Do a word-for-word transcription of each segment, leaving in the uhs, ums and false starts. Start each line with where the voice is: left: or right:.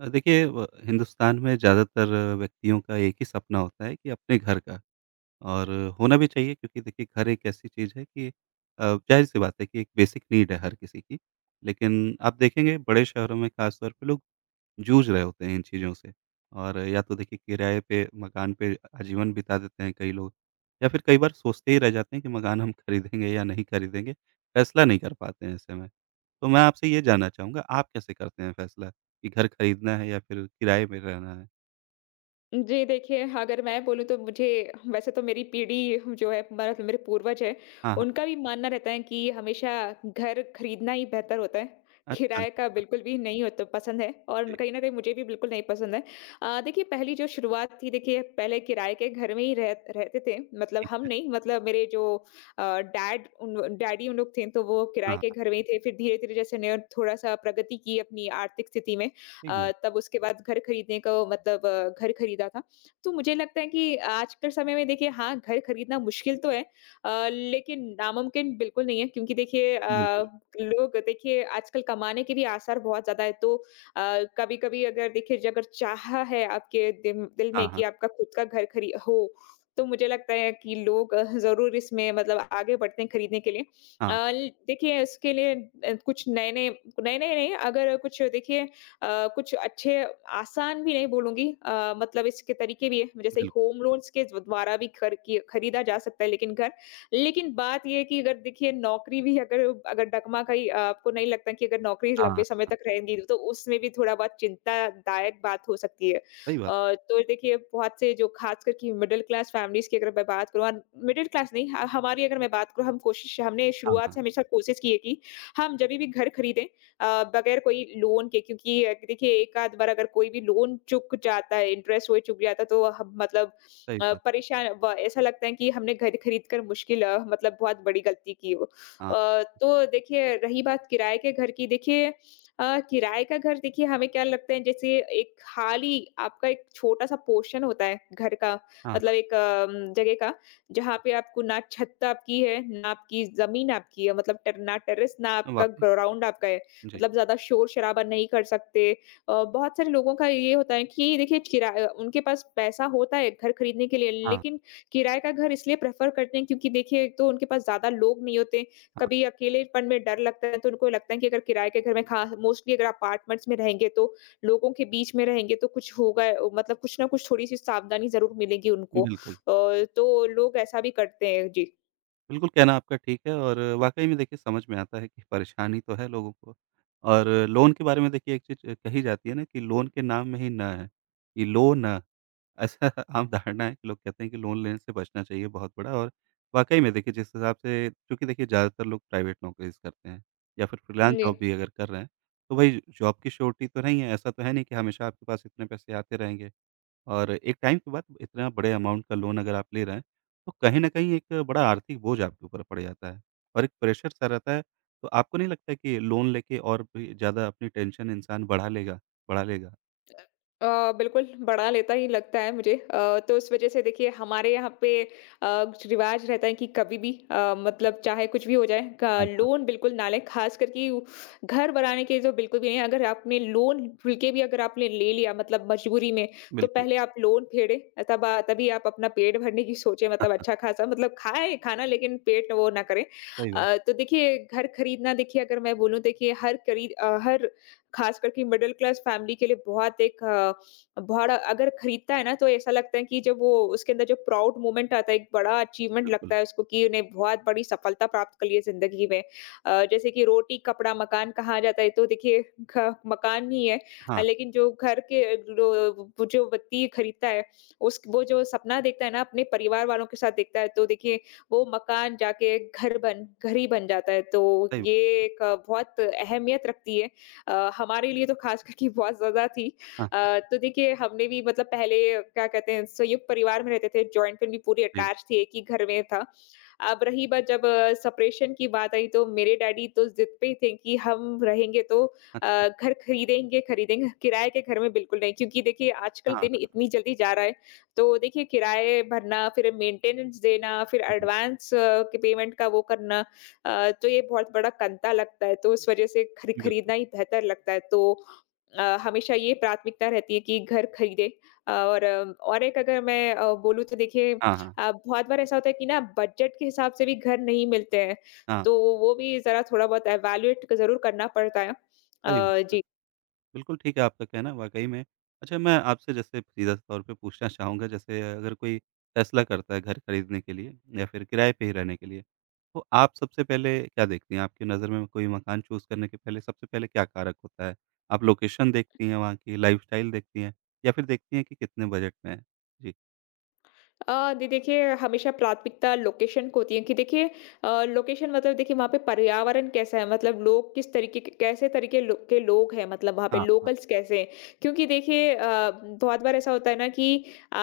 right: अ, देखिए व हिंदुस्तान में ज़्यादातर व्यक्तियों का एक ही सपना होता है कि अपने घर का और होना भी चाहिए क्योंकि देखिए घर एक ऐसी चीज़ है कि अ, जाहिर-सी बात है कि एक बेसिक नीड है हर किसी की। लेकिन आप देखेंगे बड़े शहरों में ख़ास तौर पे लोग जूझ रहे होते हैं इन चीज़ों से। और या तो देखिए किराए पे मकान पे आजीवन बिता देते हैं कई लोग या फिर कई बार सोचते ही रह जाते हैं कि मकान हम खरीदेंगे या नहीं खरीदेंगे, फैसला नहीं कर पाते हैं ऐसे में। तो मैं आपसे ये जानना चाहूँगा आप कैसे करते हैं फैसला कि घर खरीदना है या फिर किराए में रहना है?
left: जी, देखिए अगर मैं बोलूँ तो मुझे, वैसे तो मेरी पीढ़ी जो है, मतलब मेरे पूर्वज हैं,
right: हाँ, हाँ।
left: उनका भी मानना रहता है कि हमेशा घर खरीदना ही बेहतर होता है।
right: अच्छा,
left: किराए का
right: अच्छा।
left: बिल्कुल भी नहीं होता पसंद है, और
right: जी,
left: कहीं न कहीं मुझे भी बिल्कुल नहीं पसंद है। अ, देखिए, पहली जो शुरुआत थी, देखिए पहले किराए के घर में ही रह रहते थे। मतलब
right: ठीक
left: हम
right: है।
left: नहीं, मतलब मेरे जो अ, डैड उन डैडी उन लोग थे, तो वो
right: हाँ,
left: किराए के
right: हाँ,
left: घर में ही थे। फिर धीरे-धीरे जैसे ने थोड़ा-सा प्रगति की अपनी आर्थिक स्थिति में,
right: ठीक
left: अ,
right: बात।
left: तब उसके बाद घर खरीदने को, मतलब अ, घर खरीदा था। तो मुझे लगता है कि आज के समय में, देखिए हाँ, घर खरीदना मुश्किल तो है, अ, लेकिन नामुमकिन बिल्कुल नहीं है, क्योंकि देखिए अ,
right: बिल्कुल।
left: लोग, देखिए आजकल कमाने के भी आसार बहुत ज़्यादा है तो अ, कभी-कभी अगर देखिए, ज- अगर चाह है आपके दिम दिल
right: हाँ,
left: में कि
right: हाँ।
left: आपका खुद का घर खरी हो, तो मुझे लगता है कि लोग अ, ज़रूर इसमें, मतलब आगे बढ़ते हैं खरीदने के लिए। अ,
right: हाँ,
left: ल देखिए इसके लिए अ, कुछ नए-नए नए-नए नहीं, अगर कुछ देखिए, अ, कुछ अच्छे, आसान भी नहीं बोलूँगी, अ, मतलब इसके तरीके भी हैं, जैसे
right: बिल्कुल।
left: होम लोन्स के द्वारा भी घर की खरीदा जा सकता है, लेकिन घर। लेकिन बात ये है कि अगर देखिए नौकरी भी अगर अगर डगमगाई, आपको नहीं लगता कि अगर नौकरी
right: हाँ,
left: लंबे
right: हाँ,
left: समय तक रहेंगी, तो उसमें भी थोड़ा-बहुत चिंतादायक बात हो सकती है। अ,
right: सही बात।
left: तो देखिए बहुत से जो, खासकर कि मिडल क्लास फैमिलीज़ की अगर मैं बात करूँ, और मिडल क्लास नहीं ह हमारी अगर मैं बात करूँ, हम कोशिश हमने
right: हाँ,
left: शुरुआत
right: हाँ,
left: से हमेशा कोशिश की है कि हम जभी भी घर खरीदें, अ, बगैर कोई लोन के, क्योंकि अ, देखिए एक आध बार अगर कोई भी लोन चुक जाता है, इंटरेस्ट वही चुक जाता है, तो हम मतलब
right: सही
left: अ,
right: बात।
left: परेशान, ब ऐसा लगता है कि हमने घर खरीद कर मुश्किल, अ, मतलब बहुत बड़ी गलती की हो।
right: हाँ,
left: अ, तो देखिए रही बात किराए के घर की, देखिए अ, किराए का घर, देखिए हमें क्या लगता है, जैसे एक खाली आपका एक छोटा-सा पोर्शन होता है घर का,
right: हाँ,
left: मतलब एक अम, जगह का, जहाँ पे आपको ना छत आपकी है, ना आपकी ज़मीन आपकी है, मतलब टर ना टेरेस ना
right: हाँ,
left: आपका
right: वाक़ई।
left: ग्राउंड आपका है।
right: जी।
left: मतलब ज़्यादा शोर-शराबा नहीं कर सकते। अ, बहुत सारे लोगों का ये होता है कि देखिए किराया, उनके पास पैसा होता है घर खरीदने के लिए,
right: हाँ,
left: लेकिन किराए का घर इसलिए प्रेफ़र करते हैं, क्योंकि देखिए एक तो उनके पास ज़्यादा लोग नहीं होते,
right: हाँ,
left: कभी अकेलेपन में डर लगता है, तो उनको लगता है कि अगर किराए के घर में, खा मोस्टली अगर अपार्टमेंट्स में रहेंगे, तो लोगों के बीच में रहेंगे तो कुछ होगा, अ, मतलब कुछ ना कुछ थोड़ी-सी सावधानी ज़रूर मिलेगी उनको। अ,
right: बिल्कुल।
left: तो लोग ऐसा भी करते हैं। जी।
right: बिल्कुल, कहना आपका ठीक है और वाक़ई में देखिए समझ में आता है कि परेशानी तो है लोगों को और लोन के बारे में देखिए एक चीज़ कही जाती है ना कि लोन के नाम में ही न है, कि लो न ऐसा आम धारणा है कि लोग कहते हैं कि लोन लेने से बचना चाहिए बहुत बड़ा और वाक़ई में देखिए जिस हिसाब से चूँकि देखिए ज़्यादातर लोग प्राइवेट नौकरीज़ करते हैं या फिर फ्रीलांस
left: जी।
right: जॉब भी अगर कर रहे हैं, तो भई जॉब की श्योरिटी तो नहीं है, ऐसा तो है नहीं कि हमेशा आपके पास इतने पैसे आते रहेंगे। और एक टाइम के बाद इतना बड़े अमाउंट का लोन अगर आप ले रहे हैं, तो कहीं न कहीं एक बड़ा आर्थिक बोझ आपके ऊपर पड़ जाता है और एक प्रेशर सा रहता है। तो आपको नहीं लगता है कि लोन लेके और भी ज़्यादा अपनी टेंशन इंसान बढ़ा लेगा बढ़ा लेगा?
left: अ, बिल्कुल, बड़ा लेता ही लगता है मुझे। अ, तो उस वज़ह से देखिए हमारे यहाँ पे अ, कुछ रिवाज रहता है कि कभी भी, अ, मतलब चाहे कुछ भी हो जाए, क
right: हाँ, हाँ।
left: लोन बिल्कुल ना लें, ख़ासकर कि उ घर बनाने के तो बिल्कुल भी नहीं। अगर आपने लोन खुल के भी अगर आपने ले लिया, मतलब मजबूरी में, तो
right: बिल्कुल,
left: पहले आप लोन फेडें, अ, तब अ, तभी आप अपना पेट भरने की सोचें, मतलब अच्छा-ख़ासा, मतलब खाएँ खाना, लेकिन पेट वो ना करें।
right: सही बात,
left: अ, तो देखिए घर खरीदना, देखिए अगर मैं बोलूँ देखिए, हर खरीद अ, हर खास करके मिडल क्लास फैमिली के लिए बहुत एक अ, बड़ा, अगर खरीदता है ना, तो ऐसा लगता है कि जब वो, उसके अंदर जो प्राउड मोमेंट आता है, एक बड़ा अचीवमेंट
right: बिल्कुल।
left: लगता है उसको, कि उन्हें बहुत बड़ी सफलता प्राप्त कर ली है जिंदगी में, अ, जैसे कि रोटी कपड़ा मकान कहा जाता है, तो देखिए घ- मकान ही है, अ,
right: हाँ,
left: लेकिन जो घर के जो वो जो व्यक्ति खरीदता है, उस वो जो सपना देखता है ना, अपने परिवार वालों के साथ देखता है, तो देखिए वो मकान जाके, घर बन घर ही बन जाता है, तो
right: सही
left: ये
right: बात।
left: एक अ, बहुत अहमियत रखती है, अ, हमारे लिए तो खास करके बहुत ज़्यादा थी।
right: हाँ,
left: अ, तो देखिए हमने भी, मतलब पहले क्या कहते हैं, संयुक्त परिवार में रहते थे, जॉइंट फैमिली पूरी
right: जी।
left: अटैच थी, एक ही घर में था। अब रही बात, जब सेपरेशन की बात आई, तो मेरे डैडी तो ज़िद पे ही थे कि हम रहेंगे तो
right: अच्छा।
left: अ, घर खरीदेंगे, खरीदेंगे, किराए के घर में बिल्कुल नहीं, क्योंकि देखिए आजकल दिन
right: हाँ,
left: इतनी जल्दी जा रहा है, तो देखिए किराए भरना, फिर मेंटेनेंस देना, फिर
right: जी,
left: एडवांस के पेमेंट का वो करना, अ, तो ये बहुत बड़ा कंता लगता है, तो उस वज़ह से खरी
right: बिल्कुल।
left: खरीदना ही बेहतर लगता है। तो अ, हमेशा ये प्राथमिकता रहती है कि घर खरीदें। और अम, और एक, अगर मैं अ, बोलूँ, तो देखिए
right: हाँ, हाँ।
left: अ, बहुत बार ऐसा होता है कि ना, बजट के हिसाब से भी घर नहीं मिलते हैं,
right: हाँ,
left: तो वो भी ज़रा थोड़ा बहुत इवैल्यूएट ज़रूर करना पड़ता है।
right: सही
left: अ,
right: बात।
left: जी।
right: बिल्कुल ठीक है आपका कहना वाक़ई में। अच्छा मैं आपसे जैसे सीधा तौर पे पूछना चाहूँगा जैसे अगर कोई फ़ैसला करता है घर खरीदने के लिए या फिर किराए पे ही रहने के लिए, तो आप सबसे पहले क्या देखती हैं? आपकी नज़र में कोई मकान चूज़ करने के पहले सबसे पहले क्या कारक होता है? आप लोकेशन देखती हैं वहाँ की, लाइफ़स्टाइल देखती हैं या फिर देखती हैं कि कितने बजट में है? जी।
left: अ, दी देखिए हमेशा प्राथमिकता लोकेशन को होती है, कि देखिए अ, लोकेशन, मतलब देखिए वहाँ पे पर्यावरण कैसा है, मतलब लोग किस तरीके के, कैसे तरीके लो, के लोग हैं, मतलब वहाँ पे
right: हाँ, हाँ।
left: लोकल्स कैसे हैं। क्योंकि देखिए अ, बहुत बार ऐसा होता है ना कि अ,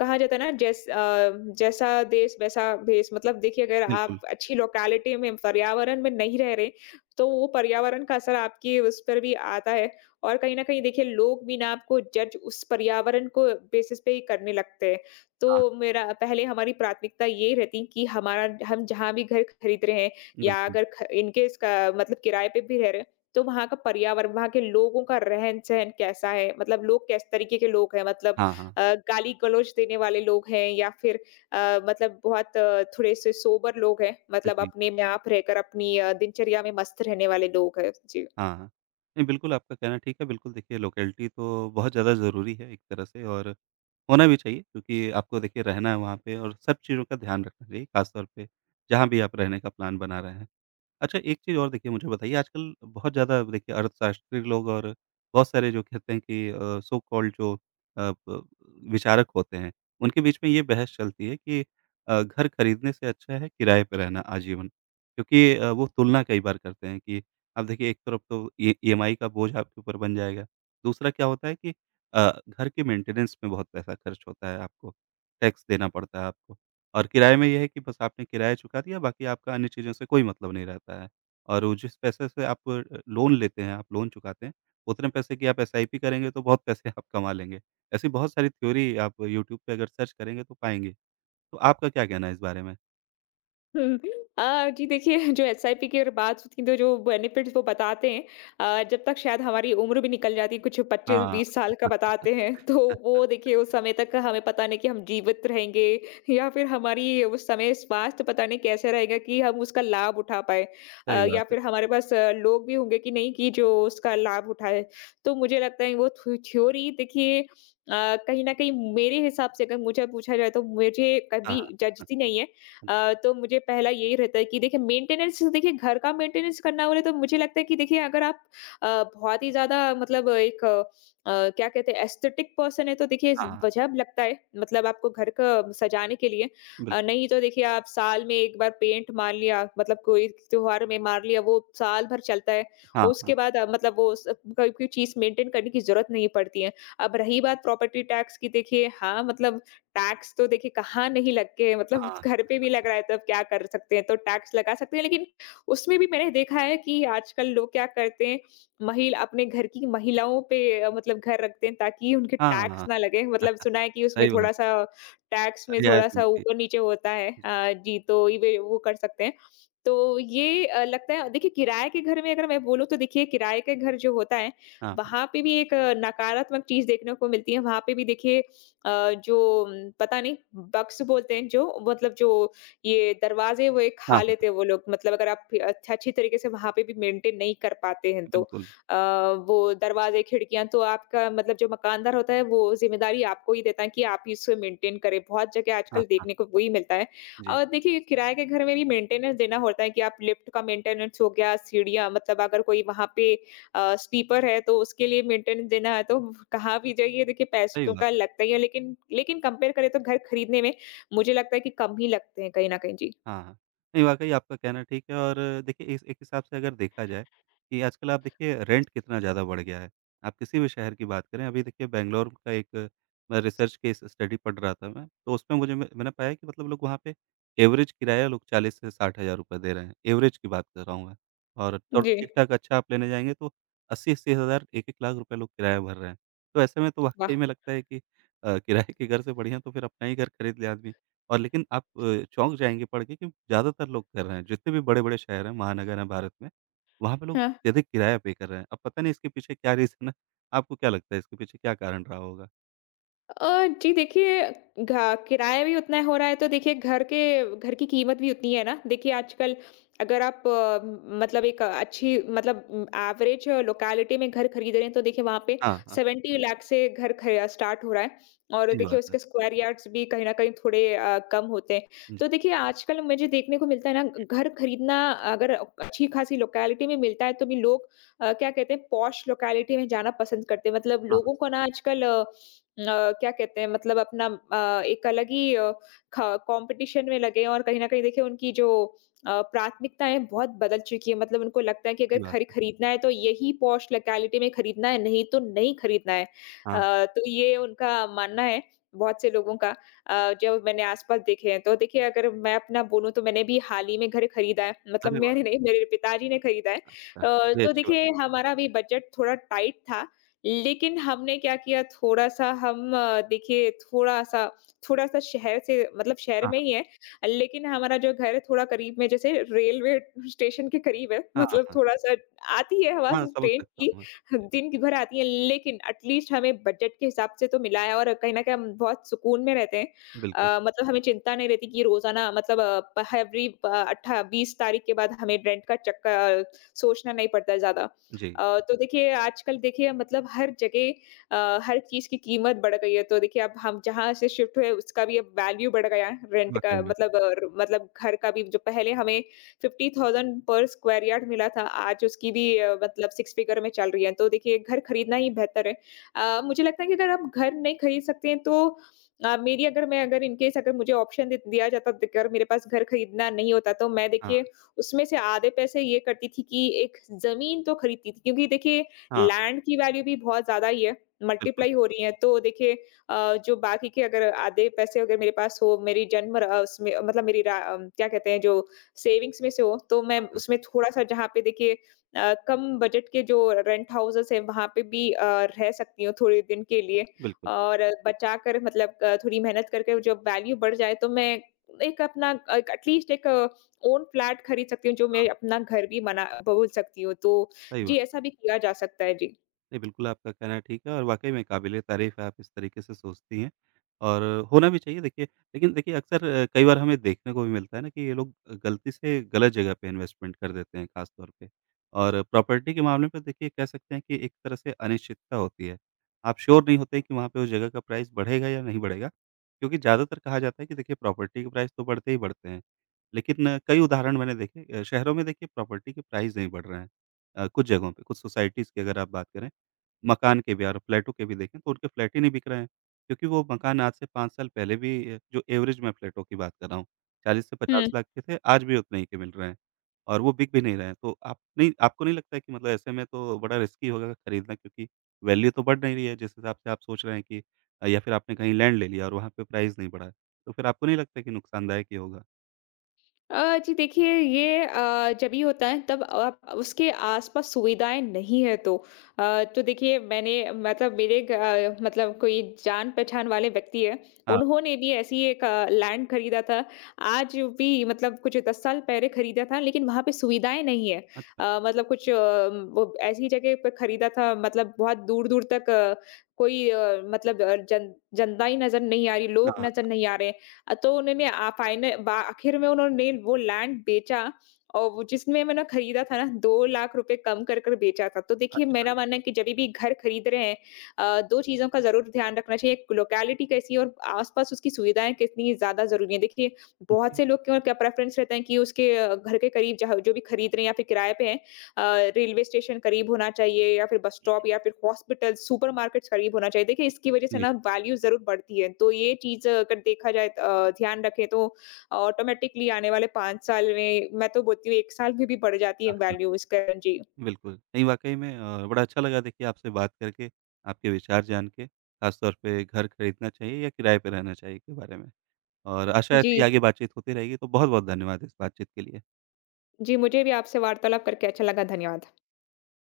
left: कहा जाता है ना, जैस अ, जैसा देश वैसा भेष, मतलब देखिए अगर आप
right: बिल्कुल।
left: अच्छी लोकेलिटी में, पर्यावरण में नहीं रह रहे, तो वो पर्यावरण का असर आपकी उस पर भी आता है, और कहीं ना कहीं देखिए लोग भी ना आपको जज उस पर्यावरण को बेसिस पे ही करने लगते हैं। तो
right: हाँ,
left: मेरा पहले हमारी प्राथमिकता ये रहती कि हमारा हम जहाँ भी घर खरीद रहे हैं, या
right: बिल्कुल।
left: अगर ख इनकेस का मतलब किराए पे भी रह रहे हैं, तो वहाँ का पर्यावरण, वहाँ के लोगों का रहन-सहन कैसा है? मतलब लोग किस तरीके के लोग हैं? मतलब
right: हाँ, हाँ।
left: अ, गाली-गलौज देने वाले लोग हैं, या फिर अ, मतलब बहुत थोड़े-से सोबर लोग हैं, मतलब
right: जी।
left: अपने में आप रहकर अपनी अ, दिनचर्या में मस्त रहने वाले लोग हैं? जी।
right: हाँ, हाँ। नहीं बिल्कुल आपका कहना ठीक है, बिल्कुल देखिए लोकेलिटी तो बहुत ज़्यादा ज़रूरी है एक तरह से और होना भी चाहिए क्योंकि आपको देखिए रहना है वहाँ पे और सब चीज़ों का ध्यान रखना चाहिए, ख़ास तौर पे जहाँ भी आप रहने का प्लान बना रहे हैं। अच्छा, एक चीज़ और देखिए मुझे बताइए, आजकल बहुत ज़्यादा देखिए अर्थशास्त्री लोग और बहुत सारे जो कहते हैं कि अ, सो कॉल्ड जो अ, ब विचारक होते हैं, उनके बीच में ये बहस चलती है कि अ, घर खरीदने से अच्छा है किराए पे रहना आजीवन। क्योंकि अ, वो तुलना कई बार करते हैं कि अब देखिए एक तरफ तो ई ईएमआई का बोझ आपके ऊपर बन जाएगा, दूसरा क्या होता है कि अ, घर के मेंटेनेंस में बहुत पैसा खर्च होता है आपको, टैक्स देना पड़ता है आपको। और किराए में ये है कि बस आपने किराया चुका दिया, बाकी आपका अन्य चीज़ों से कोई मतलब नहीं रहता है। और वो जिस पैसे से आप अ, लोन लेते हैं, आप लोन चुकाते हैं, उतने पैसे की आप एस आई पी करेंगे तो बहुत पैसे आप कमा लेंगे। ऐसी बहुत सारी थ्योरी आप यूट्यूब पे अगर सर्च करेंगे तो पाएँगे। तो आपका क्या कहना है इस बारे में?
left: हुँ। अ, जी, देखिए जो एसआईपी की अगर बात होती है, तो जो बेनिफिट्स वो बताते हैं, अ, जब तक शायद हमारी उम्र भी निकल जाती है, कुछ
right: हाँ,
left: पच्चीस बीस साल का बताते हैं, तो वो देखिए उस समय तक हमें पता नहीं कि हम जीवित रहेंगे, या फिर हमारी उस समय स्वास्थ्य पता नहीं कैसे रहेगा, कि हम उसका लाभ उठा पाएँ, अ,
right: सही बात
left: या
right: है।
left: फिर हमारे पास अ, लोग भी होंगे कि नहीं, कि जो उसका लाभ उठाएँ। तो मुझे लगता है वो थ्यो थ्योरी, देखिए अ, कहीं न कहीं मेरे हिसाब से अगर मुझे पूछा जाए, तो मुझे
right: हाँ,
left: कभी
right: हाँ,
left: जचती नहीं है। अ, तो मुझे पहला यही रहता है कि देखिए मेंटेनेंस, देखिए घर का मेंटेनेंस करना बोले, तो मुझे लगता है कि देखिए अगर आप अ, बहुत ही ज़्यादा, मतलब एक अ, अ, क्या कहते हैं, एस्थेटिक पर्सन है, तो देखिए
right: हाँ, हाँ,
left: वजह लगता है, मतलब आपको घर का सजाने के लिए, अ,
right: बिल्कुल।
left: नहीं तो देखिए आप साल में एक बार पेंट मार लिया, मतलब कोई त्योहार में मार लिया, वो साल भर चलता है,
right: हाँ, हाँ,
left: उसके बाद अ, मतलब वो उस- कोई कोई चीज मेंटेन करने की जरूरत नहीं पड़ती है। अब रही बात प्रॉपर्टी टैक्स की, देखिए हाँ, मतलब टैक्स तो देखिए कहाँ नहीं लग के, मतलब घर पे भी लग रहा है, तब क्या कर सकते हैं, तो टैक्स लगा सकते हैं, लेकिन उसमें भी मैंने देखा है कि आजकल लोग क्या करते हैं, महिला अपने घर की महिलाओं पे, अ, मतलब घर रखते हैं, ताकि उनके
right: हाँ,
left: टैक्स
right: हाँ,
left: ना लगे, मतलब सुना है कि उसमें
right: सही बात है।
left: थोड़ा-सा टैक्स में
right: रियायत
left: थोड़ा-सा
right: मिलती है।
left: ऊपर-नीचे होता है। अ, जी, तो ये वे वो कर सकते हैं। तो ये अ, लगता है, देखिए किराए के घर में अगर मैं बोलूँ, तो देखिए किराए के घर जो होता है,
right: हाँ, हाँ,
left: वहाँ पे भी एक अ, नकारात्मक चीज़ देखने को मिलती है। वहाँ पे भी देखिए अ, जो उम, पता नहीं, बग्स बोलते हैं जो, मतलब जो, ये दरवाज़े वो एक खा
right: हाँ,
left: लेते हैं, वो लोग, मतलब अगर आप अच्छा अच्छी तरीके से वहाँ पे भी मेंटेन नहीं कर पाते हैं तो।
right: बिल्कुल।
left: अ, वो दरवाज़े, खिड़कियाँ तो आपका, मतलब जो मकानदार होता है वो ज़िम्मेदारी आपको ही देता है कि आप इसको मेंटेन करें। बहुत जगह
right: हाँ,
left: आजकल
right: हाँ,
left: देखने को वही मिलता है।
right: जी,
left: और देखिए किराए के घर में भी मेंटेनेंस देना होता है कि आप लिफ्ट का मेंटेनेंस हो गया, सीढ़ियाँ, मतलब अगर कोई वहाँ पे अ, स्वीपर है, तो उसके लिए मेंटेनेंस देना है। तो कहाँ भी जाइए, देखिए
right: सही
left: पैसों का
right: बात।
left: लगता ही है, लेकिन लेकिन कंपेयर करें तो घर खरीदने में मुझे लगता है कि कम ही लगते हैं कहीं न कहीं। जी।
right: हाँ, हाँ। नहीं, वाक़ई आपका कहना ठीक है और देखिए इस एक हिसाब से अगर देखा जाए कि आजकल आप देखिए रेंट कितना ज़्यादा बढ़ गया है। आप किसी भी शहर की बात करें, अभी देखिए बैंगलोर का एक मैं रिसर्च केस स्टडी पढ़ रहा था मैं, तो उसमें मुझे मैं मैंने पाया कि मतलब लोग वहाँ पे एवरेज किराया लोग चालीस से साठ हज़ार रुपए दे रहे हैं, एवरेज की बात कर रहा हूँ मैं। और थोड़ा
left: जी।
right: ठीक-ठाक अच्छा आप लेने जाएँगे तो अस्सी अस्सी हज़ार, एक एक लाख रुपए लोग किराया भर रहे हैं। तो ऐसे में तो वाक़ई में लगता है कि अ, किराए के घर से बढ़िया तो फिर अपना ही घर खरीद ले आदमी। और लेकिन आप अ, चौंक जाएँगे पढ़ के कि ज़्यादातर लोग कर रहे हैं। जितने भी बड़े-बड़े शहर हैं, महानगर हैं भारत में, वहाँ पे लोग
left: वाह!
right: अत्यधिक किराया पे कर रहे हैं। अब पता नहीं इसके पीछे क्या रीज़न है? आपको क्या लगता है इसके पीछे क्या कारण रहा होगा?
left: अ, जी देखिए घा किराया भी उतना हो रहा है तो देखिए घर के घर की कीमत भी उतनी है ना। देखिए आजकल अगर आप अ, म- मतलब एक अच्छी मतलब एवरेज लोकेलिटी में घर खरीद रहे हैं तो देखिए वहाँ पे
right: हाँ, हाँ,
left: सत्तर लाख से घर ख स्टार्ट हो रहा है और
right: सही
left: देखिए
right: बात है।
left: उसके स्क्वायर यार्ड्स भी कहीं न कहीं थोड़े अ, कम होते हैं।
right: जी,
left: तो देखिए आजकल मुझे देखने को मिलता है ना घर खरीदना अगर अच्छी खासी लोकेलिटी में मिलता है तो भी लोग अ, क्या कहते हैं पॉश लोकेलिटी में जाना पसंद करते हैं। मतलब
right: हाँ,
left: लोगों को ना आजकल अ, क्या कहते हैं मतलब अपना अ, एक अलग ही अ, ख कॉम्पिटिशन में लगे हैं और कहीं न कहीं देखिए उनकी जो अ, प्राथमिकताएँ बहुत बदल चुकी हैं। मतलब उनको लगता है कि अगर
right: सही बात
left: खरी
right: है।
left: खरीदना है तो यही पॉश लोकैलिटी में खरीदना है, नहीं तो नहीं खरीदना है।
right: हाँ,
left: अ, तो ये उनका मानना है बहुत से लोगों का, अ, जो मैंने आस-पास देखे हैं। तो देखिए अगर मैं अपना बोलूँ तो मैंने भी हाल ही में घर खरीदा है, मतलब
right: अरे वाह!
left: मैंने नहीं मेरे पिताजी ने खरीदा है। अ,
right: अच्छा, ये
left: तो
right: अच्छी बात
left: देखिए हमारा भी बजट थोड़ा टाइट था लेकिन हमने क्या किया थोड़ा-सा हम अ, देखिए थोड़ा-सा थोड़ा-सा शहर से मतलब शहर
right: हाँ,
left: में ही है, लेकिन हमारा जो घर है थोड़ा करीब में जैसे रेलवे स्टेशन के करीब है,
right: हाँ, हाँ,
left: मतलब
right: हाँ,
left: थोड़ा-सा आती है आवाज़
right: हाँ, समझ
left: ट्रेन
right: सकता
left: की,
right: हूँ मैं।
left: दिन की भर आती है लेकिन एट लीस्ट हमें बजट के हिसाब से तो मिला है और कहीं न कहीं हम बहुत सुकून में रहते हैं।
right: बिल्कुल,
left: अ, मतलब हमें चिंता नहीं रहती कि रोज़ाना मतलब अ, एवरी अ, अट्ठा बीस तारीख के बाद हमें रेंट का चक्का सोचना नहीं पड़ता है ज़्यादा।
right: जी,
left: अ, तो देखिए आजकल देखिए मतलब हर जगह अ, हर चीज़ की कीमत बढ़ गई है, तो देखिए अब हम जहाँ से शिफ्ट हुए उसका भी अब वैल्यू बढ़ गया है, रेंट का
right: वाक़ई में।
left: मतलब अ, र मतलब घर का भी जो पहले हमें fifty thousand per square yard मिला था, आज उसकी भी
right: जी,
left: अ, मतलब सिक्स फिगर में चल रही है, तो देखिए घर खरीदना ही बेहतर है। अ, मुझे लगता है कि अगर आप घर नहीं खरीद सकते हैं तो अ, मेरी अगर मैं अगर इन केस अगर मुझे ऑप्शन दे दिया जाता अगर मेरे पास घर खरीदना नहीं होता तो मैं
right: हाँ,
left: देखिए उसमें से आधे पैसे ये करती थी कि एक ज़मीन तो खरीदती थी क्योंकि देखिए
right: हाँ,
left: लैंड की वैल्यू भी बहुत ज़्यादा ही है,
right: बिल्कुल,
left: मल्टीप्लाई हो रही है। तो देखिए अ, जो बाकी के अगर आधे पैसे अगर मेरे पास हो मेरी जन्म र अ, उसमें मतलब मेरी रा अम, क्या कहते हैं जो सेविंग्स में से हो तो मैं
right: हाँ,
left: उसमें थोड़ा-सा जहाँ पे देखिए अ, कम बजट के जो रेंट हाउसेज़ हैं वहाँ पे भी अ, रह सकती हूँ थोड़े दिन के लिए
right: बिल्कुल,
left: और बचाकर मतलब अ, थोड़ी मेहनत करके जब वैल्यू बढ़ जाए तो मैं एक अपना एक एटलीस्ट एक ओन फ्लैट खरीद सकती हूँ, जो मैं अपना घर भी बना बोल सकती हूँ। तो
right: सही
left: जी,
right: बात।
left: ऐसा भी किया जा सकता है। जी।
right: नहीं, बिल्कुल आपका कहना ठीक है और वाक़ई में काबिल-ए-तारीफ़ है आप इस तरीके से सोचती हैं और होना भी चाहिए देखिए। लेकिन देखिए अक्सर अ, कई बार हमें देखने को भी मिलता है ना कि ये लोग गलती से गलत जगह पे इन्वेस्टमेंट कर देते हैं ख़ास तौर पे। और प्रॉपर्टी के मामले पे देखिए कह सकते हैं कि एक तरह से अनिश्चितता होती है। आप श्योर नहीं होते कि वहाँ पे उस जगह का प्राइस बढ़ेगा या नहीं बढ़ेगा। क्योंकि ज़्यादातर कहा जाता है कि देखिए प्रॉपर्टी के प्राइस तो बढ़ते ही बढ़ते हैं। लेकिन अ, कई उदाहरण मैंने देखे अ, शहरों में देखिए प्रॉपर्टी के प्राइस नहीं बढ़ रहे हैं। अ, कुछ जगहों पे, कुछ सोसाइटीज़ की अगर आप बात करें मकान के भी और फ्लैटों के भी देखें तो उनके फ्लैट ही नहीं बिक रहे हैं। क्योंकि वो मकान आज से पाँच साल पहले भी जो एवरेज मैं फ्लैटों की बात कर रहा हूँ चालीस से पचास लाख के थे, आज भी उतने ही के मिल रहे हैं और वो बिक भी नहीं रहे हैं। तो आप नहीं आपको नहीं लगता है कि मतलब ऐसे में तो बड़ा रिस्की होगा खरीदना क्योंकि वैल्यू तो बढ़ नहीं रही है जिस हिसाब से आप सोच रहे हैं कि अ, या फिर आपने कहीं लैंड ले लिया और वहाँ पे प्राइस नहीं बढ़ा है। तो फिर आपको नहीं लगता कि नुकसानदायक ही होगा?
left: अ, जी देखिए ये अ, जब ही होता है तब आप उसके आसपास सुविधाएं नहीं है तो अ, तो देखिए मैंने मतलब मेरे ग- अ, मतलब कोई जान पहचान वाले व्यक्ति है
right: हाँ,
left: उन्होंने भी ऐसी एक लैंड खरीदा था आज भी मतलब कुछ दस साल पहले खरीदा था लेकिन वहां पे सुविधाएं नहीं है।
right: अच्छा।
left: अ, मतलब कुछ अ, वो ऐसी जगह पे खरीदा था मतलब बहुत दूर दूर तक अ, कोई अ, मतलब अ, जन, जनता ही नजर नहीं आ रही, लोग
right: हाँ,
left: नजर नहीं आ रहे। अ, तो उन्होंने आ फाइनल बा आखिर में उन्होंने वो लैंड बेचा और वो जिसमें मैंने खरीदा था ना दो लाख रुपए कम कर कर बेचा था। तो देखिए
right: अच्छा।
left: मेरा मानना है कि जब भी घर खरीद रहे हैं अ, दो चीज़ों का ज़रूर ध्यान रखना चाहिए, एक लोकेलिटी कैसी है और आस-पास उसकी सुविधाएँ कितनी ज़्यादा ज़रूरी हैं। देखिए बहुत
right: जी।
left: से लोग क्यों क्या प्रेफ़रेंस रहता है कि उसके अ, घर के करीब जहाँ जो भी खरीद रहे हैं या फिर किराए पे हैं, अ, रेलवे स्टेशन करीब होना चाहिए या फिर बस स्टॉप या फिर हॉस्पिटल, सुपरमार्केट्स करीब होना चाहिए। देखिए इसकी वज़ह से
right: जी।
left: ना वैल्यू ज़रूर बढ़ती है। तो ये चीज़ अगर देखा जाए अ, ध्यान रखें तो ऑटोमैटिकली आने वाले पाँच साल में, मैं तो बोलती हूँ एक साल में भी बढ़ जाती है
right: हाँ।
left: वैल्यू इस कारण जी।
right: बिल्कुल, नहीं वाक़ई में अ, बड़ा अच्छा लगा देखिए आपसे बात करके, आपके विचार जान के, ख़ास तौर पे घर खरीदना चाहिए या किराए पे रहना चाहिए के बारे में और आशा है
left: जी,
right: ऐसी आगे बातचीत होती रहेगी, तो बहुत-बहुत धन्यवाद इस बातचीत के लिए।
left: जी मुझे भी आपसे वार्तालाप करके अच्छा लगा। धन्यवाद।